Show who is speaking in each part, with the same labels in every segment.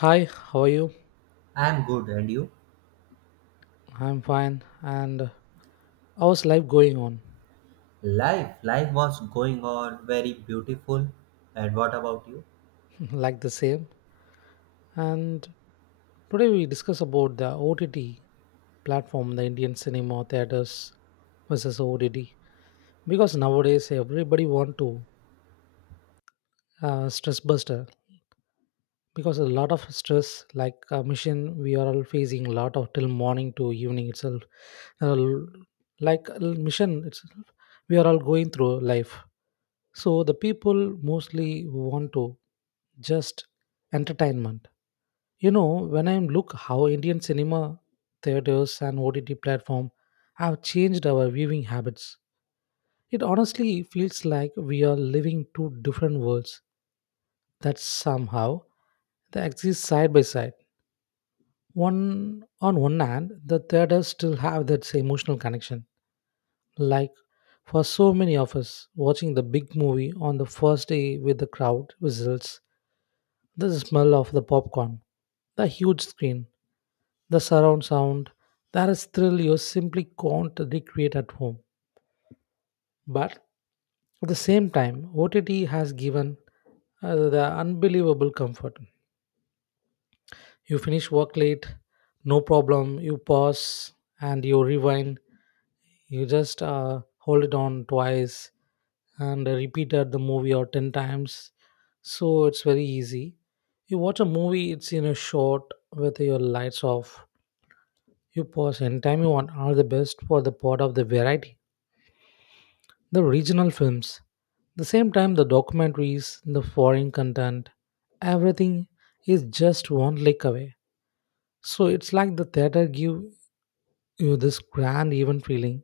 Speaker 1: Hi, how are you?
Speaker 2: I'm good, and you?
Speaker 1: I'm fine. And how's life going on?
Speaker 2: Life was going on very beautiful. And what about you?
Speaker 1: like the same. And today we discuss about the OTT platform, the Indian cinema theaters versus OTT. Because nowadays everybody want to stress buster. Because a lot of stress, like a mission, we are all facing a lot of till morning to evening itself. Uh, l- like mission, it's, we are all going through life. So the people mostly want to just entertainment. You know, when I look how Indian cinema, theaters, and OTT platform have changed our viewing habits, it honestly feels like we are living two different worlds that somehow they exist side by side. One on one hand, the theaters still have that emotional connection. Like for so many of us, watching the big movie on the first day with the crowd results. The smell of the popcorn, the huge screen, the surround sound, there is thrill you simply can't recreate at home. But at the same time, OTT has given the unbelievable comfort. You finish work late, no problem. You pause and you rewind. You just hold it on twice and repeat at the movie or 10 times. So it's very easy. You watch a movie, it's in a short with your lights off. You pause anytime you want are the best for the part of the variety. The regional films. The same time the documentaries, the foreign content, everything is just one click away. So it's like the theater give you this grand event feeling,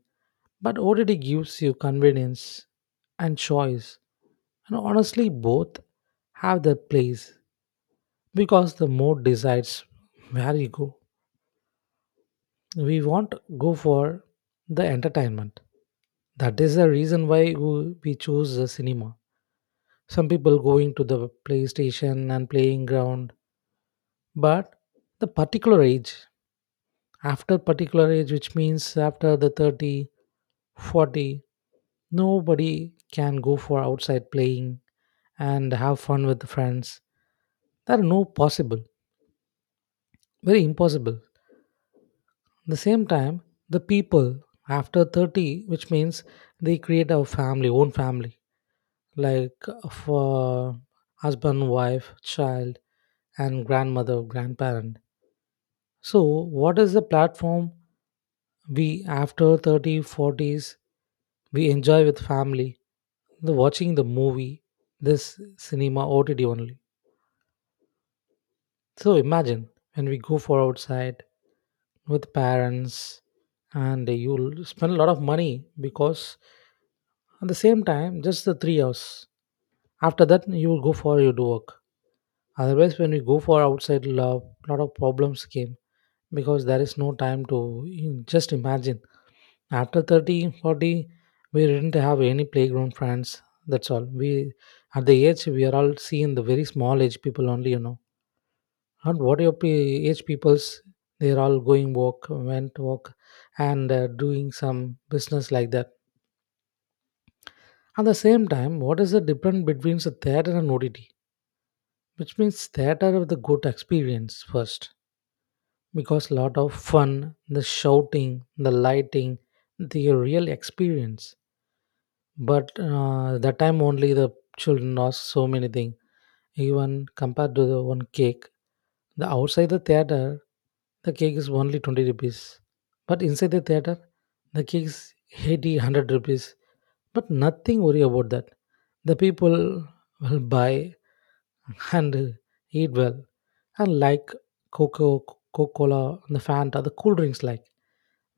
Speaker 1: but OTT gives you convenience and choice. And honestly, both have their place because the mood decides where you go. We want to go for the entertainment. That is the reason why we choose the cinema. Some people going to the PlayStation and playing ground, but the particular age, after particular age, which means after the 30 40, nobody can go for outside playing and have fun with friends, that are no possible, very impossible. The same time the people after 30, which means they create a family, own family, like for husband, wife, child, and grandmother, grandparent. So what is the platform we after 30 forties, we enjoy with family the watching the movie? This cinema, OTT only. So imagine when we go for outside with parents, and you'll spend a lot of money because at the same time just the 3 hours, after that you will go for your work. Otherwise when we go for outside love lot of problems came because there is no time to, just imagine after 30 40, we didn't have any playground friends, that's all we at the age we are all seeing the very small age people only. And what your age peoples they're all going work went work, and doing some business like that. At the same time what is the difference between the theater and ott? Which means theater of the good experience first because lot of fun, the shouting, the lighting, the real experience. But that time only the children lost so many things. Even compared to the one cake, the outside the theater, the cake is only 20 rupees. But inside the theater, the cake is 80, 100 rupees. But nothing worry about that. The people will buy and eat well and like Coca Cola and the Fanta, the cool drinks like.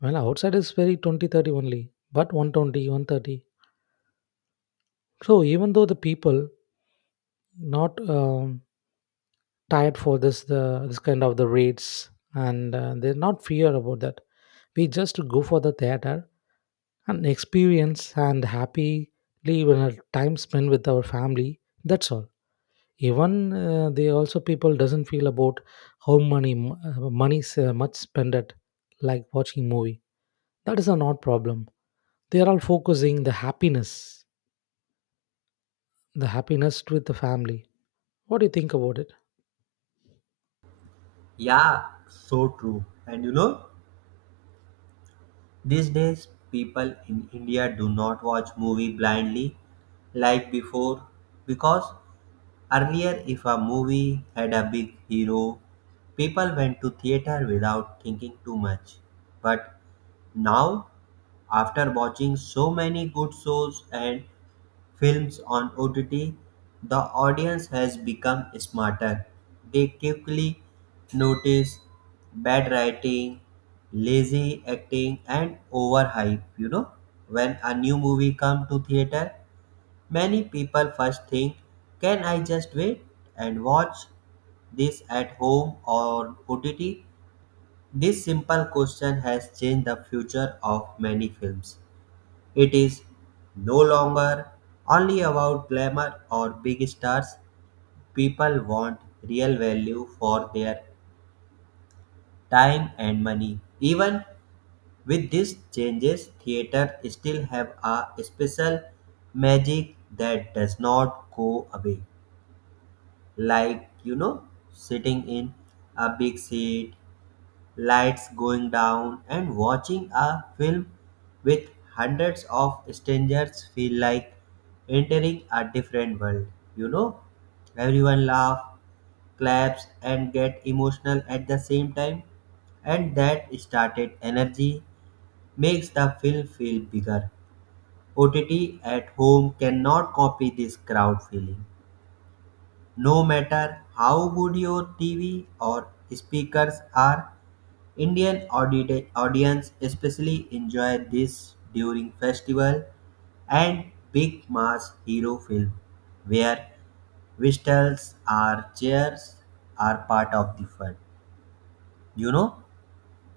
Speaker 1: Well, outside is very 20 30 only, but one twenty one thirty. So even though the people not tired for this kind of the rates and they're not fear about that we just go for the theater and experience and happily when our time spent with our family, that's all. Even they also people doesn't feel about how money's much spent at like watching movie. That is a not problem. They are all focusing the happiness, the happiness with the family. What do you think about it?
Speaker 2: Yeah, so true. And you know, these days people in India do not watch movie blindly like before because earlier if a movie had a big hero, people went to theater without thinking too much. But now after watching so many good shows and films on OTT, the audience has become smarter. They quickly notice bad writing, lazy acting, and overhype. You know, when a new movie comes to theater, many people first think, "Can I just wait and watch this at home or OTT?" This simple question has changed the future of many films. It is no longer only about glamour or big stars. People want real value for their time and money. Even with these changes, theater still have a special magic that does not go away. Like, you know, sitting in a big seat lights going down and watching a film with hundreds of strangers feel like entering a different world. You know, everyone laugh, claps and get emotional at the same time, and that started energy makes the film feel bigger. OTT at home cannot copy this crowd feeling, no matter how good your TV or speakers are, Indian audience especially enjoy this during festival and big mass hero film where whistles or cheers are part of the fun. You know,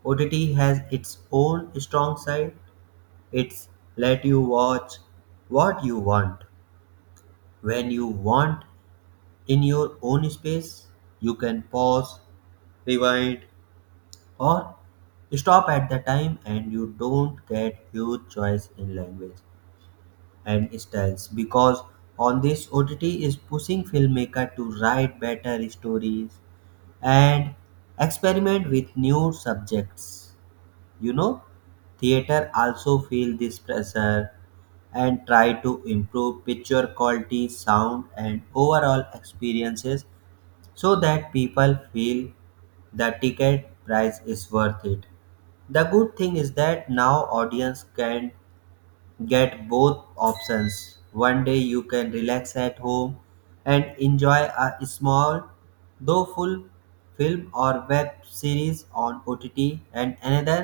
Speaker 2: OTT has its own strong side. It's let you watch what you want, when you want, in your own space, you can pause, rewind, or stop at the time, and you don't get huge choice in language and styles because on this OTT is pushing filmmaker to write better stories and experiment with new subjects. You know, theater also feel this pressure and try to improve picture quality, sound, and overall experiences so that people feel the ticket price is worth it. The good thing is that now audience can get both options. One day you can relax at home and enjoy a small though full film or web series on OTT, and another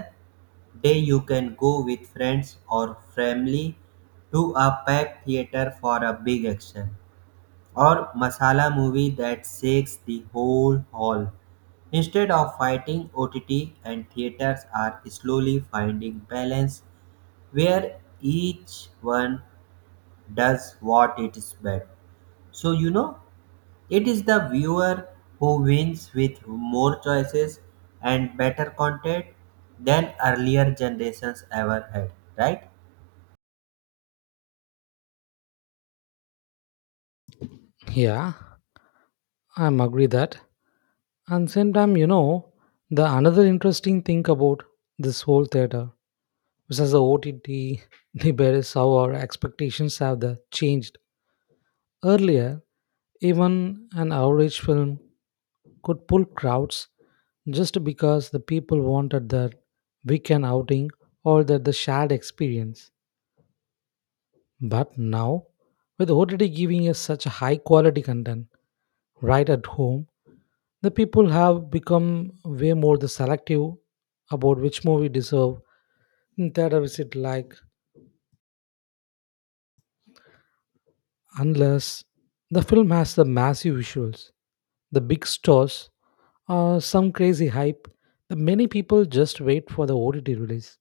Speaker 2: day you can go with friends or family to a packed theater for a big action or masala movie that shakes the whole hall. Instead of fighting, OTT and theaters are slowly finding balance where each one does what it is best. So you know, it is the viewer who wins with more choices and better content than earlier generations ever had, right?
Speaker 1: Yeah, I'm agree that. And same time, you know, the another interesting thing about this whole theater, which is the OTT debate, is how our expectations have the changed. Earlier, even an average film could pull crowds just because the people wanted their weekend outing or that the shared experience. But now, with OTT giving us such a high quality content, right at home, the people have become way more the selective about which movie deserve in theater visit like unless the film has the massive visuals, the big stars, or some crazy hype, the many people just wait for the OTT release.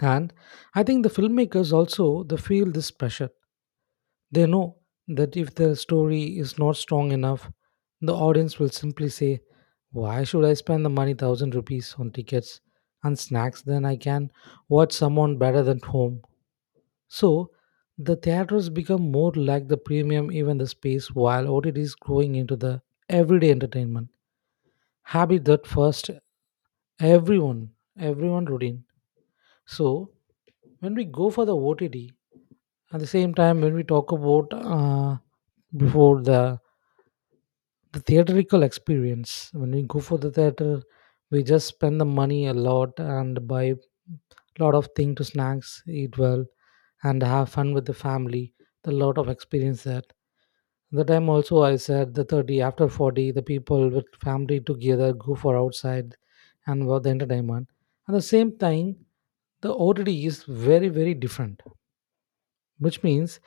Speaker 1: And I think the filmmakers also they feel this pressure. They know that if their story is not strong enough, the audience will simply say, why should I spend the money 1,000 rupees on tickets and snacks? Then I can watch someone better than home. So the theaters become more like the premium even the space while OTT is growing into the everyday entertainment. Habit that first everyone, everyone routine. So when we go for the OTT, at the same time, when we talk about before the theatrical experience, when we go for the theater, we just spend the money a lot and buy a lot of thing to snacks, eat well, and have fun with the family. A lot of experience that. The time also I said the 30 after 40, the people with family together go for outside and for the entertainment. At the same time, the OTD is very, very different, which means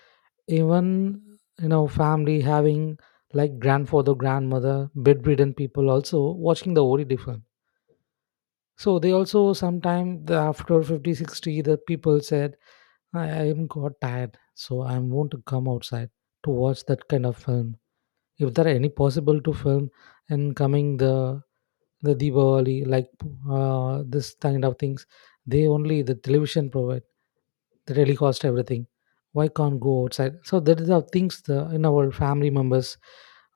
Speaker 1: even family having like grandfather, grandmother, bedridden people also watching the ori different. So they also sometime the after 50 60 the people said, I am got tired so I want to come outside to watch that kind of film if there are any possible to film, and coming the Diwali, like this kind of things. They only the television provide the telecast everything. Why can't go outside? So that is the things the in our family members,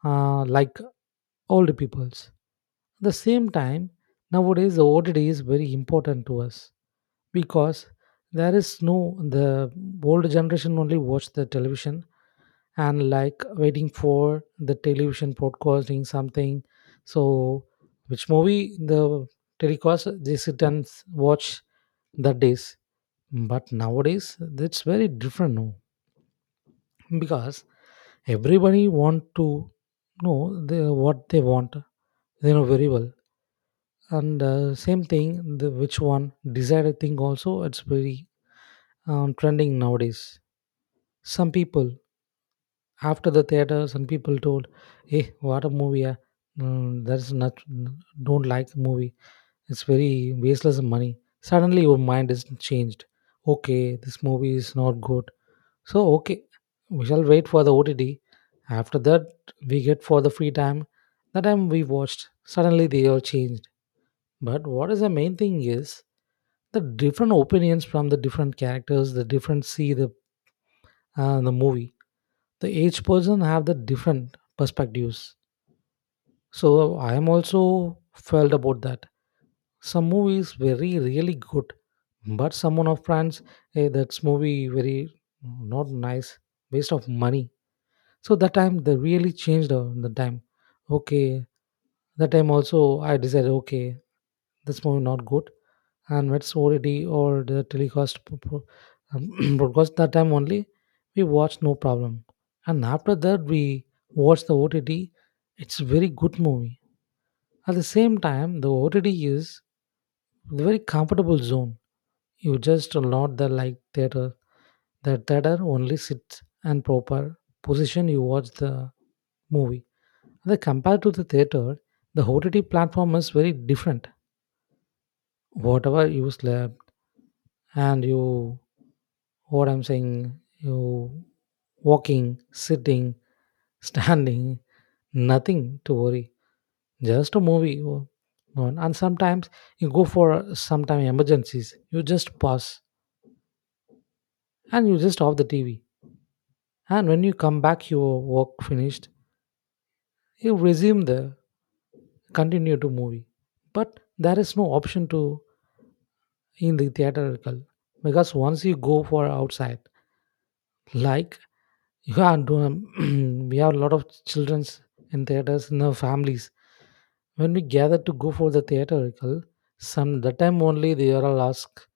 Speaker 1: like older peoples. The same time, nowadays the OTT is very important to us because there is no the older generation only watch the television and like waiting for the television broadcasting something, so which movie the telecast they sit and watch that days. But nowadays it's very different now because everybody want to know the, what they want they know very well, and same thing the which one desired thing also it's very trending nowadays. Some people after the theater, some people told, "Hey, what a movie! Yeah, mm, that's not don't like the movie. It's very wasteless of money." Suddenly, your mind is changed. Okay, this movie is not good. So okay, we shall wait for the OTT. After that, we get for the free time. The time we watched, suddenly they all changed. But what is the main thing is the different opinions from the different characters, the different see the movie. The each person have the different perspectives. So I am also felt about that. Some movie is very really good, but someone of France, hey, that's movie very not nice, waste of money. So that time they really changed the time. Okay, that time also I decided okay, this movie not good, and it's already or the telecast broadcast that time only we watched no problem, and after that we watched the OTT. It's very good movie. At the same time, the OTT is a very comfortable zone. You just not the like theater. The theater only sits and proper position you watch the movie. The compared to the theater, the OTT platform is very different. Whatever you slept and you, what I'm saying, you walking, sitting, standing, nothing to worry. Just a movie. Oh, on. And sometimes you go for some time emergencies. You just pause and you just off the TV. And when you come back, your work finished, you resume the continue to movie. But there is no option to in the theatrical because once you go for outside, like you are doing, we have a lot of childrens in theaters in our families. When we gather to go for the theatrical, some the time only they are all ask,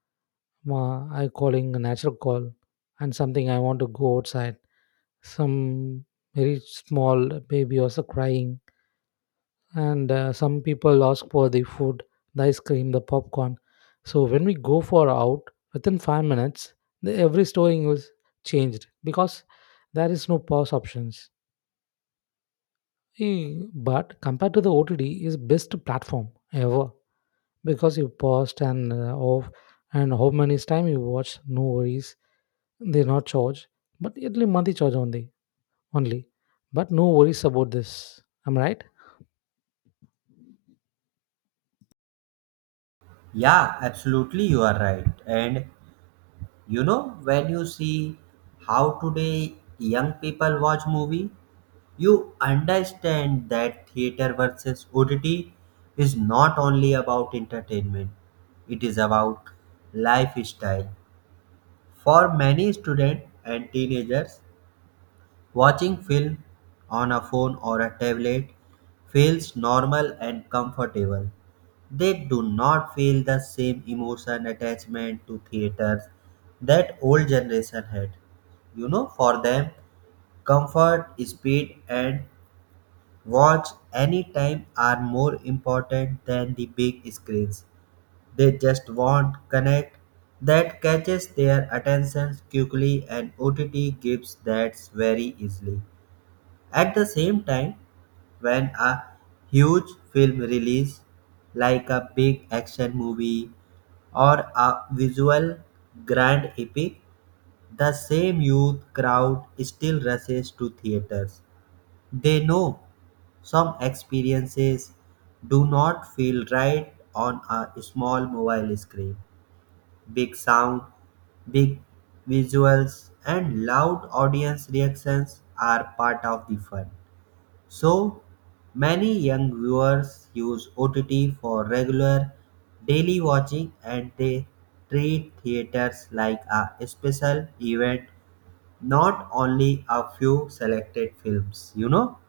Speaker 1: "Ma, I calling a natural call and something I want to go outside, some very small baby also crying, and some people ask for the food, the ice cream, the popcorn, so when we go for out within 5 minutes the, every storing was changed because there is no pause options. Eh, but compared to the otd is best platform ever because you paused and off, and how many time you watch, no worries, they not charge but yearly monthly charge only. But no worries about this. I'm right.
Speaker 2: Yeah, absolutely, you are right. And you know, when you see how today young people watch movie, you understand that theater versus OTT is not only about entertainment. It is about lifestyle. For many students and teenagers, watching film on a phone or a tablet feels normal and comfortable. They do not feel the same emotion attachment to theaters that old generation had. You know, for them, comfort, speed, and watch anytime are more important than the big screens. They just want connect that catches their attention quickly, and OTT gives that very easily. At the same time, when a huge film release, like a big action movie or a visual grand epic, the same youth crowd still rushes to theaters. They know some experiences do not feel right on a small mobile screen. Big sound, big visuals, and loud audience reactions are part of the fun. So, many young viewers use OTT for regular daily watching, and they treat theaters like a special event, not only a few selected films. You know,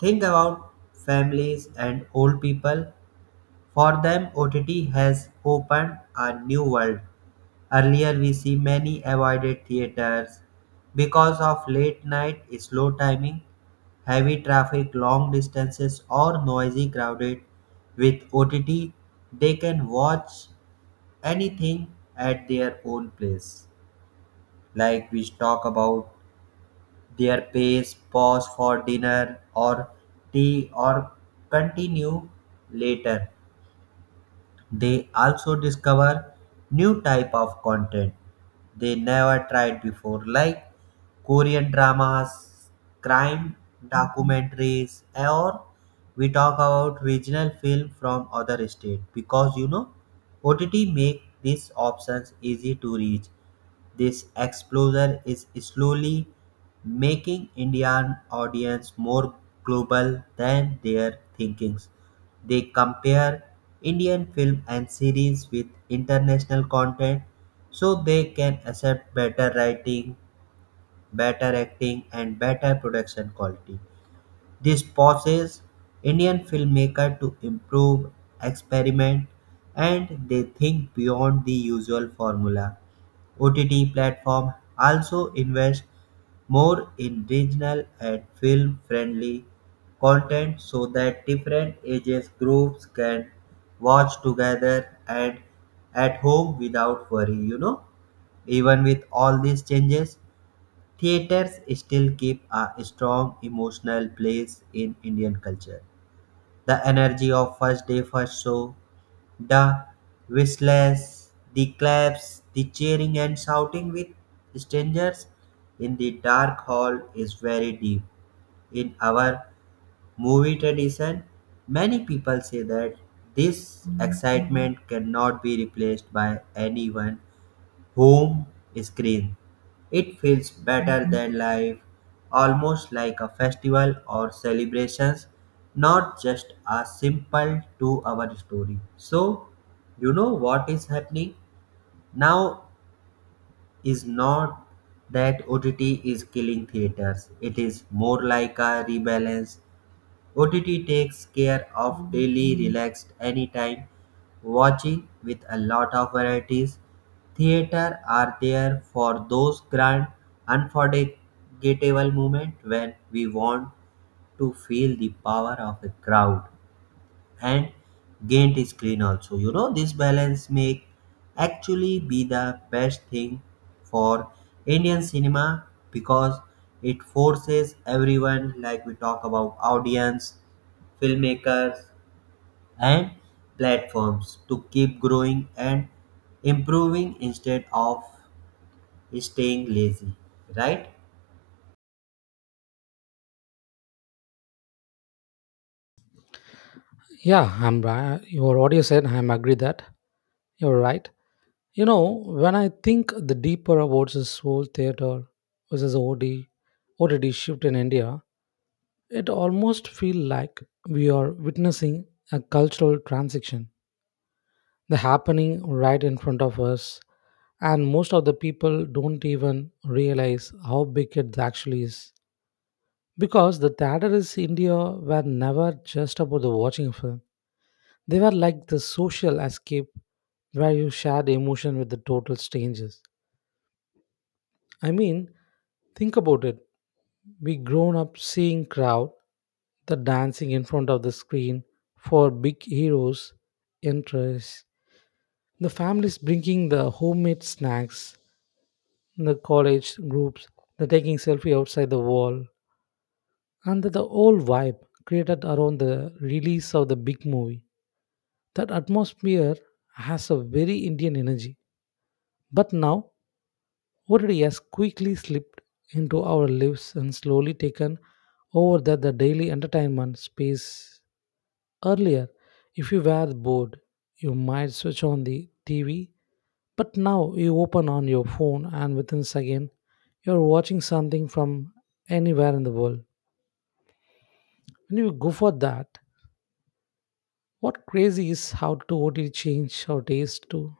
Speaker 2: think about families and old people. For them, OTT has opened a new world. Earlier, we see many avoided theaters because of late night slow timing, heavy traffic, long distances, or noisy crowded. With OTT, they can watch anything at their own place. Like we talk about their pace, pause for dinner or tea, or continue later. They also discover new type of content they never tried before, like Korean dramas, crime documentaries, or we talk about regional film from other state, because you know OTT make these options easy to reach. This exposure is slowly making Indian audience more global than their thinkings. They compare Indian film and series with international content so they can accept better writing, better acting and better production quality. This forces Indian filmmaker to improve, experiment and they think beyond the usual formula. OTT platform also invest more in regional and film-friendly content so that different ages groups can watch together and at home without worry. You know, even with all these changes, theaters still keep a strong emotional place in Indian culture. The energy of first day first show, the whistles, the claps, the cheering and shouting with strangers in the dark hall is very deep. In our movie tradition, many people say that this excitement cannot be replaced by anyone home screen. It feels better than life, almost like a festival or celebrations, not just a simple 2 hour story. So, you know what is happening now is not that OTT is killing theaters, it is more like a rebalance. OTT takes care of daily relaxed anytime watching with a lot of varieties. Theater are there for those grand unforgettable moments when we want to feel the power of a crowd and gained screen. Also, you know, this balance may actually be the best thing for Indian cinema because it forces everyone, like we talk about audience, filmmakers and platforms, to keep growing and improving instead of staying lazy, right?
Speaker 1: Yeah, I'm right. Your audio said I'm agree that you're right. You know, when I think the deeper about this whole theater versus OTD shift in India, it almost feel like we are witnessing a cultural transition, the happening right in front of us, and most of the people don't even realize how big it actually is. Because the theater is India were never just about the watching a film. They were like the social escape where you shared emotion with the total strangers. I mean, think about it. We grown up seeing crowd, the dancing in front of the screen for big heroes, interests, the families bringing the homemade snacks, the college groups, the taking selfie outside the wall, and the whole vibe created around the release of the big movie. That atmosphere has a very Indian energy. But now Worry has quickly slipped into our lives and slowly taken over the daily entertainment space. Earlier, if you were bored, you might switch on the TV, but now you open on your phone and within second, you're watching something from anywhere in the world. When you go for that, what crazy is how to OT change our taste too.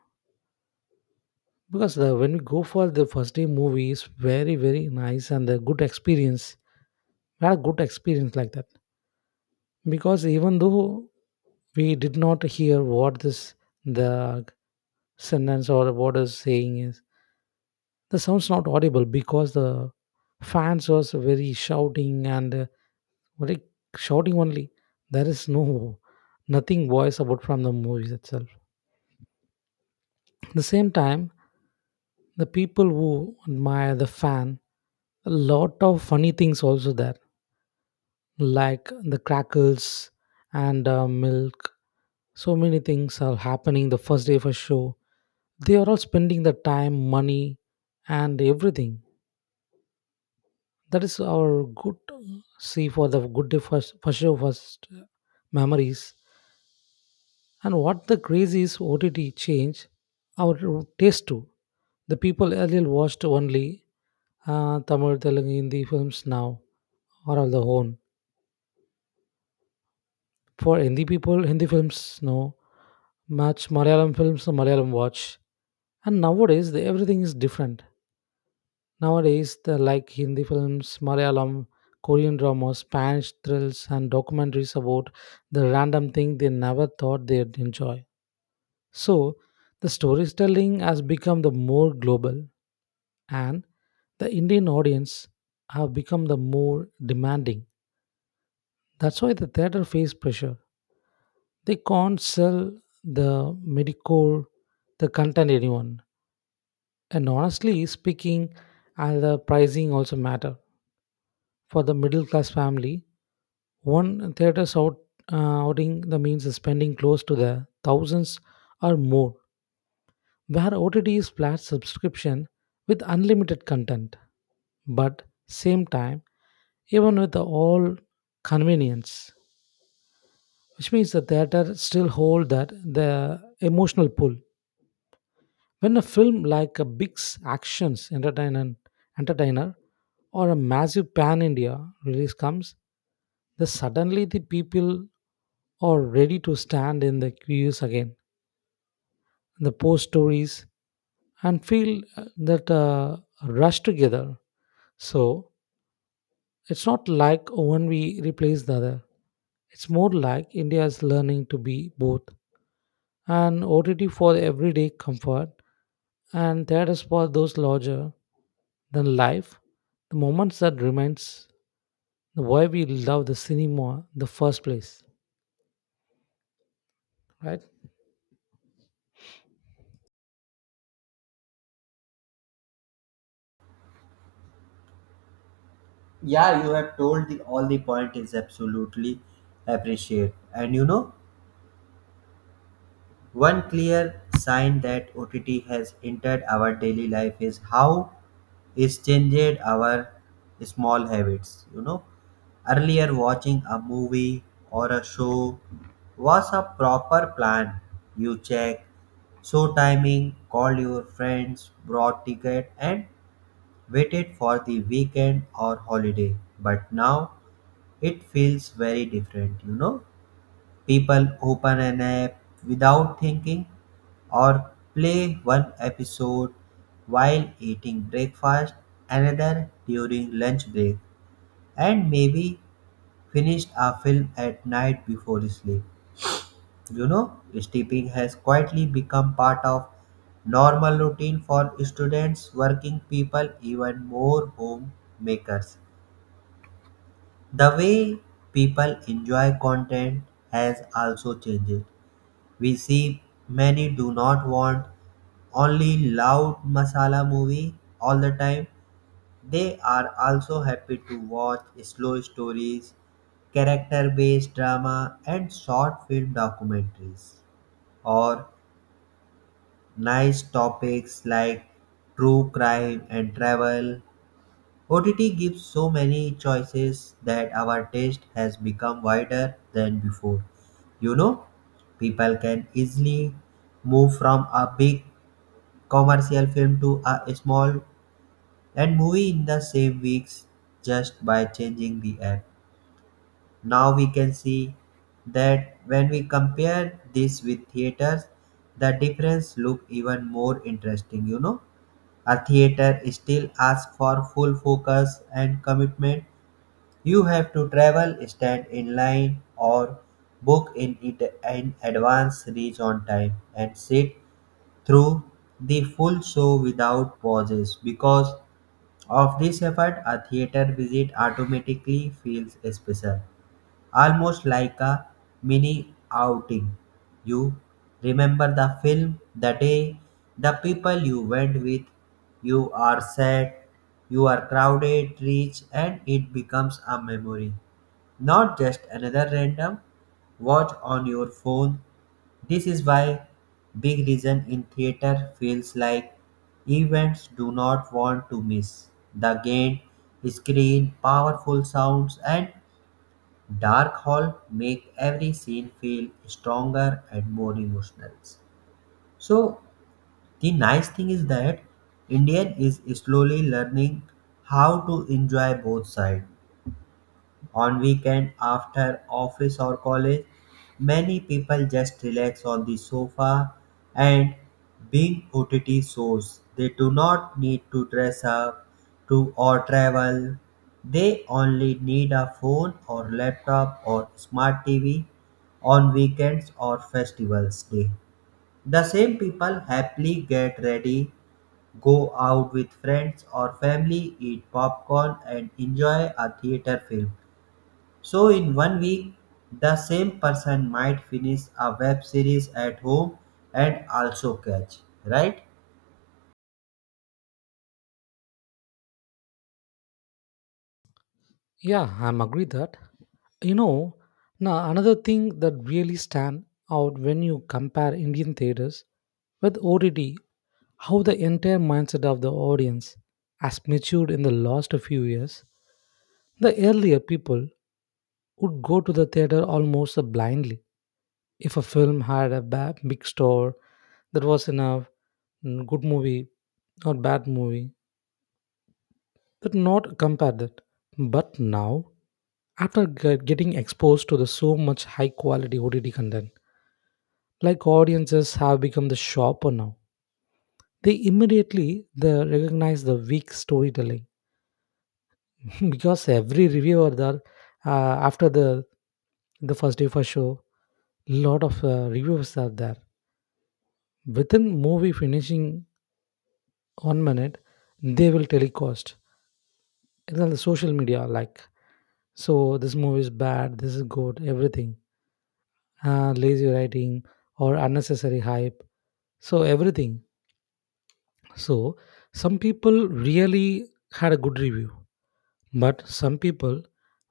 Speaker 1: Because the, when we go for the first day movie is very very nice and the good experience. We had a good experience like that. Because even though we did not hear what this the sentence or what is saying is the sound's not audible because the fans was very shouting and very shouting only, there is no nothing voice about from the movies itself, the same time the people who admire the fan, a lot of funny things also there, like the crackles and milk. So many things are happening the first day of a show. They are all spending the time, money, and everything. That is our good see for the good day first, first show first memories. And what the crazy is OTT change our taste too. The people earlier watched only Tamil, Telugu, Hindi films now are all the own. For Hindi people, Hindi films know much. Malayalam films, no, Malayalam watch. And nowadays, the, everything is different. Nowadays, the like Hindi films, Malayalam, Korean dramas, Spanish thrills, and documentaries about the random thing they never thought they'd enjoy. So, the storytelling has become the more global, and the Indian audience have become the more demanding. That's why the theater face pressure. They can't sell the medical, the content anyone. And honestly speaking, and the pricing also matter. For the middle class family, one theater's out, outing the means is spending close to the thousands or more, where OTT is flat subscription with unlimited content. But same time, even with the all convenience, which means the theater still hold that the emotional pull when a film like a actions entertainer or a massive pan india release comes, the suddenly the people are ready to stand in the queues again, the post stories and feel uh, that rush together. So it's not like one we replace the other, it's more like india is learning to be both, and OTT for everyday comfort, and theaters for those larger than life, the moments that reminds why we love the cinema in the first place, right?
Speaker 2: Yeah, you have told the all the point is absolutely appreciate. And you know, one clear sign that OTT has entered our daily life is how it's changed our small habits. You know, earlier watching a movie or a show was a proper plan. You check show timing, call your friends, brought ticket, and waited for the weekend or holiday. But now it feels very different, you know. People open an app without thinking or play one episode while eating breakfast, another during lunch break, and maybe finish a film at night before sleep. You know, sleeping has quietly become part of normal routine for students, working people, even more homemakers. The way people enjoy content has also changed. We see many do not want only loud masala movie all the time. They are also happy to watch slow stories, character based drama, and short film documentaries, or nice topics like true crime and travel. OTT gives so many choices that our taste has become wider than before. You know, people can easily move from a big commercial film to a small and movie in the same weeks just by changing the app. Now we can see that when we compare this with theaters, the difference look even more interesting, you know. A theater still asks for full focus and commitment. You have to travel, stand in line, or book in it in advance, reach on time, and sit through the full show without pauses. Because of this effort, a theater visit automatically feels special, almost like a mini outing. You remember the film, the day, the people you went with, you are sad, you are crowded, rich, and it becomes a memory, not just another random watch on your phone. This is why big reason in theater feels like events do not want to miss. The gain, screen, powerful sounds and dark hall make every scene feel stronger and more emotional. So the nice thing is that Indian is slowly learning how to enjoy both sides. On weekend after office or college, many people just relax on the sofa and being OTT shows. They do not need to dress up to or travel. They only need a phone or laptop or smart TV. On weekends or festivals day, the same people happily get ready, go out with friends or family, eat popcorn and enjoy a theater film. So, in 1 week, the same person might finish a web series at home and also catch, right?
Speaker 1: Yeah, I'm agree that. You know, now another thing that really stand out when you compare Indian theaters with OTT, how the entire mindset of the audience has matured in the last few years. The earlier people would go to the theater almost blindly. If a film had a bad, big star, that was enough. Mm, good movie, not bad movie. But not compare that. But now, after getting exposed to the so much high quality OTT content, like audiences have become the shopper now. They immediately they recognize the weak storytelling because every reviewer there, uh, after the first day for show, lot of reviewers are there. Within movie finishing 1 minute they will telecast it's on the social media, like, so this movie is bad, this is good, everything, lazy writing or unnecessary hype, so everything. So some people really had a good review, but some people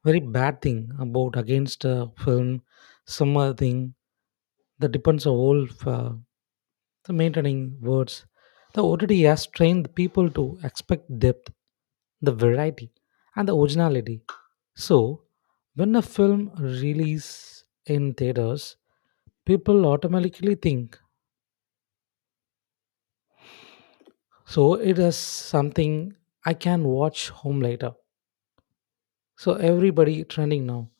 Speaker 1: very bad thing about against a film, some other thing. That depends on whole the maintaining words. The OTT has trained people to expect depth, the variety, and the originality. So, when a film release in theaters, people automatically think, so it is something I can watch home later. So everybody trending now.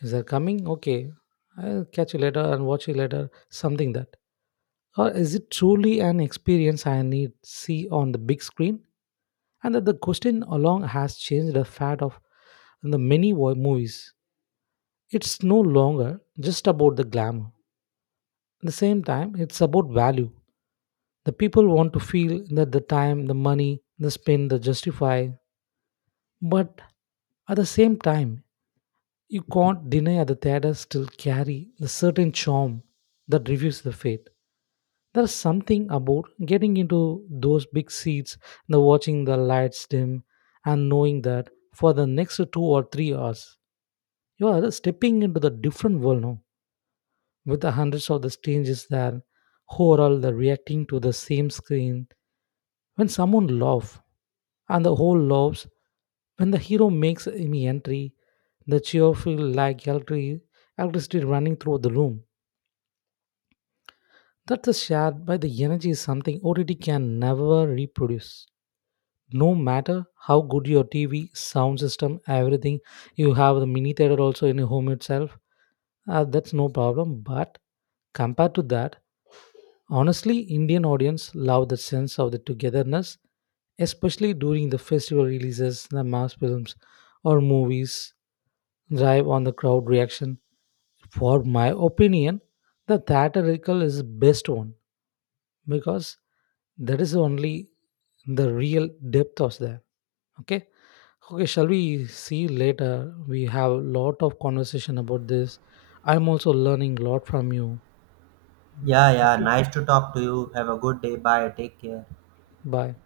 Speaker 1: Is that coming? Okay, I'll catch you later and watch you later. Something that. Or is it truly an experience I need see on the big screen? And that the question along has changed the fad of the many movies. It's no longer just about the glamour. At the same time, it's about value. The people want to feel that the time, the money, the spin, the justify. But at the same time, you can't deny that the theaters still carry the certain charm that reveals the fate. There's something about getting into those big seats, the watching the lights dim, and knowing that for the next 2 or 3 hours, you are stepping into the different world now, with the hundreds of the strangers there, who are all the reacting to the same screen. When someone laughs, and the whole laughs, when the hero makes any entry, the cheer feels like electricity running through the room. That is shared by the energy is something OTT can never reproduce. No matter how good your TV, sound system, everything, you have the mini theater also in your home itself, that's no problem. But compared to that, honestly, Indian audience love the sense of the togetherness, especially during the festival releases, the mass films or movies drive on the crowd reaction. For my opinion, the theatrical is best one because that is only the real depth of there. Okay. Okay, shall we see later? We have lot of conversation about this. I'm also learning a lot from you.
Speaker 2: Yeah, yeah,
Speaker 1: Okay,
Speaker 2: nice to talk to you. Have a good day. Bye. Take care.
Speaker 1: bye.